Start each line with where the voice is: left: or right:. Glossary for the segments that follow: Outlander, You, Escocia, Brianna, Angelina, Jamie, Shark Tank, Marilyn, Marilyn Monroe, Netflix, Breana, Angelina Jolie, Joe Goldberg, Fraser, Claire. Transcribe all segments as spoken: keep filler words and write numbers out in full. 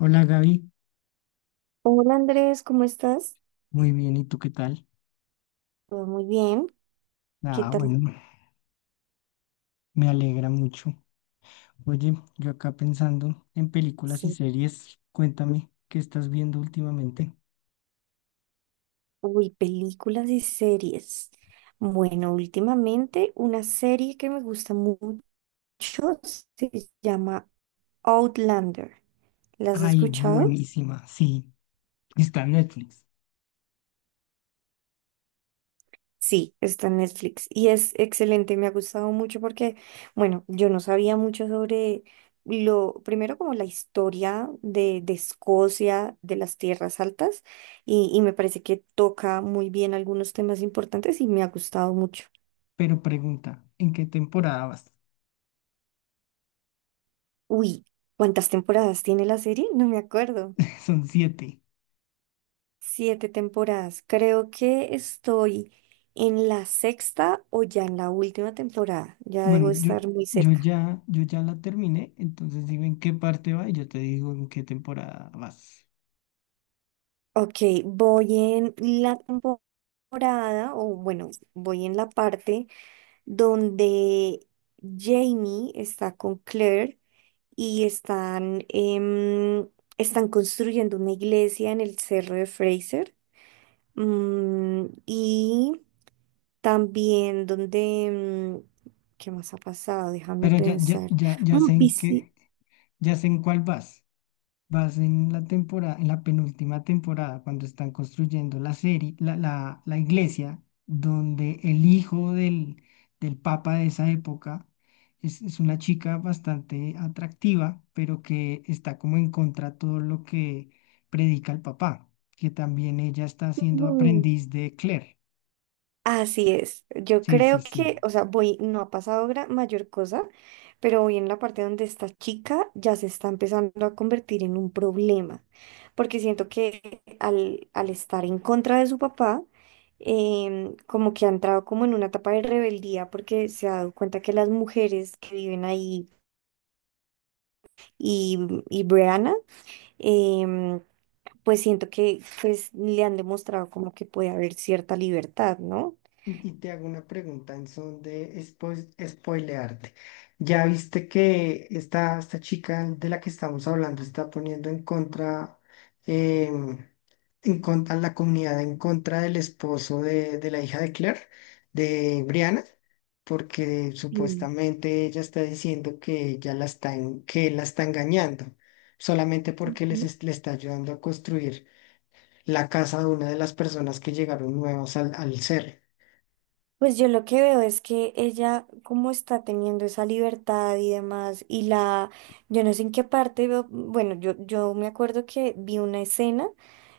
left: Hola Gaby,
right: Hola Andrés, ¿cómo estás?
left: muy bien, ¿y tú qué tal?
right: Todo muy bien. ¿Qué
left: Ah,
right: tal?
left: bueno, me alegra mucho. Oye, yo acá pensando en películas y
right: Sí.
left: series, cuéntame, ¿qué estás viendo últimamente?
right: Uy, películas y series. Bueno, últimamente una serie que me gusta mucho se llama Outlander. ¿La has
left: Ay,
right: escuchado?
left: buenísima, sí, está en Netflix.
right: Sí, está en Netflix y es excelente, me ha gustado mucho porque, bueno, yo no sabía mucho sobre lo, primero como la historia de, de Escocia, de las tierras altas y, y me parece que toca muy bien algunos temas importantes y me ha gustado mucho.
left: Pero pregunta, ¿en qué temporada vas?
right: Uy, ¿cuántas temporadas tiene la serie? No me acuerdo.
left: Son siete.
right: Siete temporadas. Creo que estoy en la sexta o ya en la última temporada, ya debo
left: Bueno, yo,
right: estar muy
left: yo
right: cerca.
left: ya, yo ya la terminé, entonces dime en qué parte va y yo te digo en qué temporada vas.
right: Ok, voy en la temporada, o bueno, voy en la parte donde Jamie está con Claire y están, em, están construyendo una iglesia en el cerro de Fraser. Mm, y también donde, mm, ¿qué más ha pasado? Déjame
left: Pero ya, ya,
right: pensar.
left: ya, ya
right: Mm,
left: sé en
right: visi-
left: qué, ya sé en cuál vas. Vas en la temporada, en la penúltima temporada, cuando están construyendo la serie, la, la, la iglesia, donde el hijo del, del papa de esa época es, es una chica bastante atractiva, pero que está como en contra de todo lo que predica el papá, que también ella está siendo aprendiz de Claire.
right: Así es. Yo
left: Sí, sí,
right: creo
left: sí.
right: que, o sea, voy, no ha pasado gra- mayor cosa, pero voy en la parte donde esta chica ya se está empezando a convertir en un problema, porque siento que al, al estar en contra de su papá, em, como que ha entrado como en una etapa de rebeldía, porque se ha dado cuenta que las mujeres que viven ahí y, y Breana, em, pues siento que pues, le han demostrado como que puede haber cierta libertad, ¿no?
left: Y, y te hago una pregunta en son de spo- spoilearte. ¿Ya viste que esta, esta chica de la que estamos hablando está poniendo en contra, em, en contra la comunidad en contra del esposo de, de la hija de Claire, de Brianna? Porque
right: Sí.
left: supuestamente ella está diciendo que ella la está en- que él la está engañando, solamente porque les es- le está ayudando a construir la casa de una de las personas que llegaron nuevas al, al cerro.
right: Pues yo lo que veo es que ella como está teniendo esa libertad y demás, y la, yo no sé en qué parte veo, bueno, yo, yo me acuerdo que vi una escena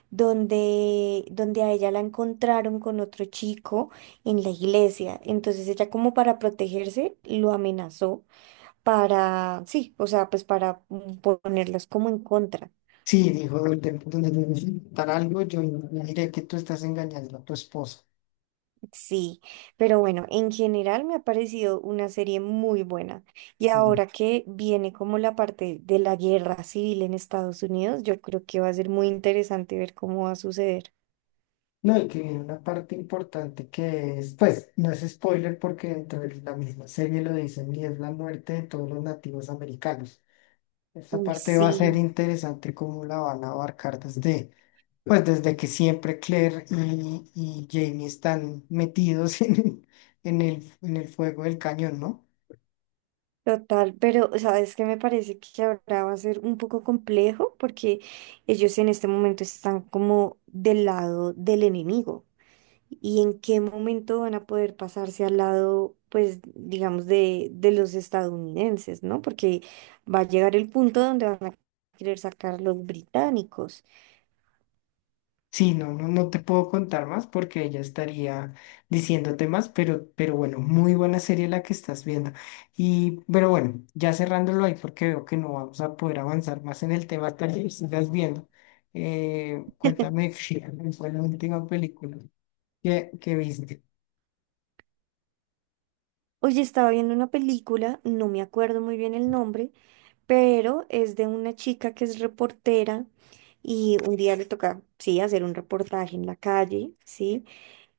right: donde, donde a ella la encontraron con otro chico en la iglesia, entonces ella como para protegerse lo amenazó para, sí, o sea, pues para ponerlas como en contra.
left: Sí, dijo, donde, donde me necesitan algo, yo me diré que tú estás engañando a tu esposa.
right: Sí, pero bueno, en general me ha parecido una serie muy buena. Y
left: Sí.
right: ahora que viene como la parte de la guerra civil en Estados Unidos, yo creo que va a ser muy interesante ver cómo va a suceder.
left: No, y que viene una parte importante que es, pues, no es spoiler porque dentro de la misma serie lo dicen y es la muerte de todos los nativos americanos. Esta
right: Uy,
left: parte va a ser
right: sí,
left: interesante cómo la van a abarcar desde, pues, desde que siempre Claire y, y Jamie están metidos en, el- en el, en el fuego del cañón, ¿no?
right: total, pero sabes que me parece que ahora va a ser un poco complejo porque ellos en este momento están como del lado del enemigo. Y en qué momento van a poder pasarse al lado, pues, digamos, de, de los estadounidenses, ¿no? Porque va a llegar el punto donde van a querer sacar los británicos.
left: Sí, no, no, no te puedo contar más porque ella estaría diciéndote más, pero, pero bueno, muy buena serie la que estás viendo. Y, pero bueno, ya cerrándolo ahí porque veo que no vamos a poder avanzar más en el tema hasta que sigas viendo. Eh, cuéntame, fue la última película que, que viste?
right: Oye, estaba viendo una película, no me acuerdo muy bien el nombre, pero es de una chica que es reportera y un día le toca, sí, hacer un reportaje en la calle, ¿sí?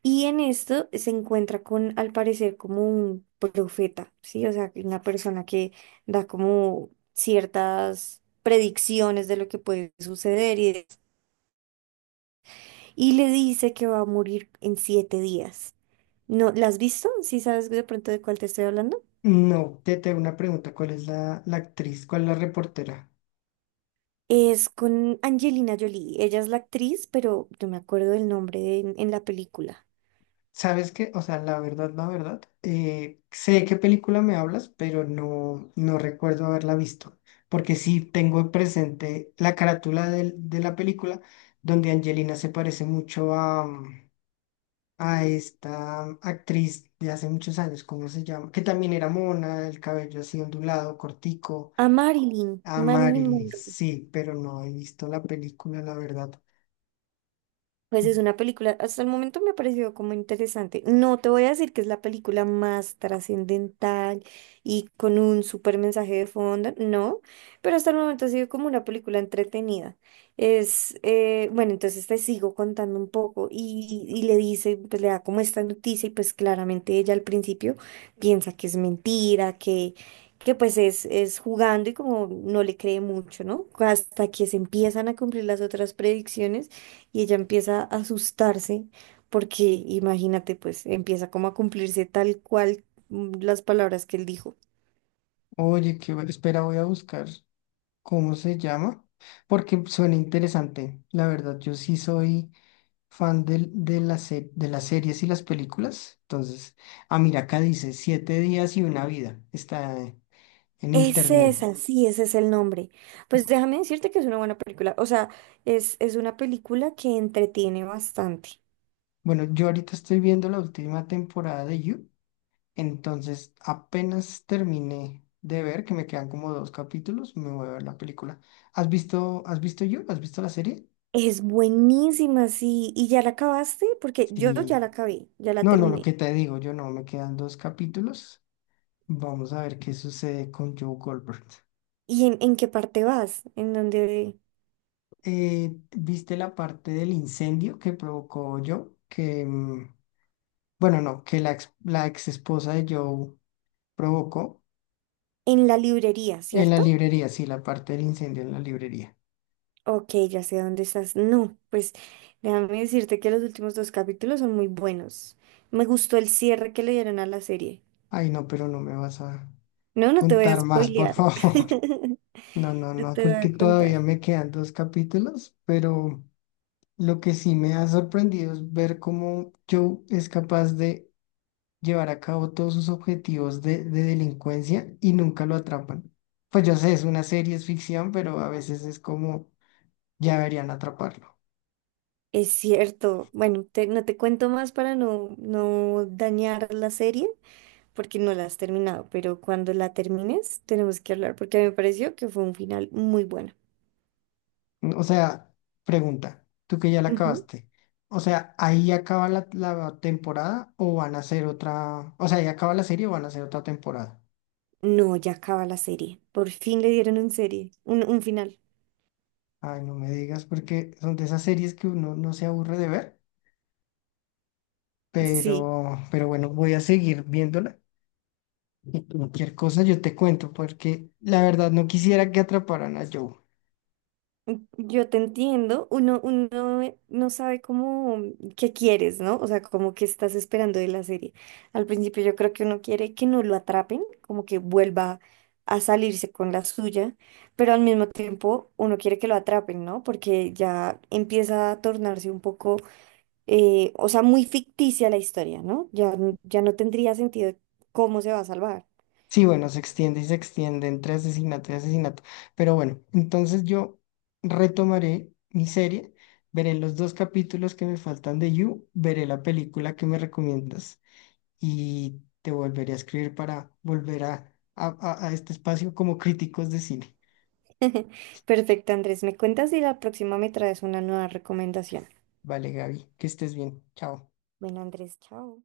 right: Y en esto se encuentra con, al parecer, como un profeta, ¿sí? O sea, una persona que da como ciertas predicciones de lo que puede suceder y, de- y le dice que va a morir en siete días. ¿No, la has visto? ¿Sí sabes de pronto de cuál te estoy hablando?
left: No, te tengo una pregunta, ¿cuál es la, la actriz? ¿Cuál es la reportera?
right: Es con Angelina Jolie. Ella es la actriz, pero no me acuerdo del nombre de- en la película.
left: ¿Sabes qué? O sea, la verdad, la verdad, eh, sé de qué película me hablas, pero no, no recuerdo haberla visto, porque sí tengo presente la carátula del- de, la película donde Angelina se parece mucho a, mm, a esta actriz de hace muchos años, ¿cómo se llama? Que también era mona, el cabello así ondulado, cortico,
right: A Marilyn,
left: a
right: Marilyn
left: Marilyn,
right: Monroe.
left: sí, pero no he visto la película, la verdad.
right: Pues es una película, hasta el momento me ha parecido como interesante. No te voy a decir que es la película más trascendental y con un súper mensaje de fondo, no, pero hasta el momento ha sido como una película entretenida. Es, eh, bueno, entonces te sigo contando un poco y, y le dice, pues le da como esta noticia y pues claramente ella al principio piensa que es mentira, que, que pues es, es jugando y como no le cree mucho, ¿no? Hasta que se empiezan a cumplir las otras predicciones y ella empieza a asustarse porque, imagínate, pues empieza como a cumplirse tal cual mm, las palabras que él dijo.
left: Oye, qué bueno, espera, voy a buscar. ¿Cómo se llama? Porque suena interesante. La verdad, yo sí soy fan del- de, la se- de las series y las películas. Entonces, ah, mira, acá dice Siete Días y Una Vida. Está en
right: Es
left: internet.
right: esa, sí, ese es el nombre. Pues déjame decirte que es una buena película. O sea, es, es una película que entretiene bastante.
left: Bueno, yo ahorita estoy viendo la última temporada de You. Entonces, apenas terminé de ver, que me quedan como dos capítulos, me voy a ver la película. ¿Has visto, has visto You? ¿Has visto la serie?
right: Es buenísima, sí. ¿Y ya la acabaste? Porque yo ya
left: Sí.
right: la acabé, ya la
left: No, no, lo
right: terminé.
left: que te digo, yo no, me quedan dos capítulos. Vamos a ver qué sucede con Joe Goldberg.
right: ¿Y en, en qué parte vas? En donde,
left: Eh, ¿viste la parte del incendio que provocó Joe? Que, mm, bueno, no, que la ex, la ex esposa de Joe provocó
right: en la librería,
left: en la
right: ¿cierto?
left: librería, sí, la parte del incendio en la librería.
right: Ok, ya sé dónde estás. No, pues déjame decirte que los últimos dos capítulos son muy buenos. Me gustó el cierre que le dieron a la serie.
left: Ay, no, pero no me vas a
right: No, no te voy a
left: contar más, por
right: spoilear.
left: favor. No, no,
right: No
left: no,
right: te voy
left: porque
right: a contar.
left: todavía me quedan dos capítulos, pero lo que sí me ha sorprendido es ver cómo Joe es capaz de llevar a cabo todos sus objetivos de, de delincuencia y nunca lo atrapan. Pues yo sé, es una serie, es ficción, pero a veces es como ya deberían atraparlo.
right: Es cierto. Bueno, te- no te cuento más para no, no dañar la serie, porque no la has terminado, pero cuando la termines tenemos que hablar, porque a mí me pareció que fue un final muy bueno.
left: O sea, pregunta, tú que ya la
right: Ujú.
left: acabaste. O sea, ¿ahí acaba la, la temporada o van a hacer otra? O sea, ¿ahí acaba la serie o van a hacer otra temporada?
right: No, ya acaba la serie. Por fin le dieron un serie, un, un final.
left: Ay, no me digas, porque son de esas series que uno no se aburre de ver,
right: Sí.
left: pero, pero bueno, voy a seguir viéndola. Y cualquier cosa yo te cuento, porque la verdad no quisiera que atraparan a Joe.
right: Yo te entiendo, uno, uno eh, no sabe cómo, mm, qué quieres, ¿no? O sea, como que estás esperando de la serie. Al principio yo creo que uno quiere que no lo atrapen, como que vuelva a salirse con la suya, pero al mismo tiempo uno quiere que lo atrapen, ¿no? Porque ya empieza a tornarse un poco, eh, o sea, muy ficticia la historia, ¿no? Ya, n- ya no tendría sentido cómo se va a salvar.
left: Sí, bueno, se extiende y se extiende entre asesinato y asesinato. Pero bueno, entonces yo retomaré mi serie, veré los dos capítulos que me faltan de You, veré la película que me recomiendas y te volveré a escribir para volver a, a, a a este espacio como críticos de cine.
right: Perfecto, Andrés, me cuentas y la próxima me traes una nueva recomendación.
left: Vale, Gaby, que estés bien. Chao.
right: Bueno, Andrés, chao.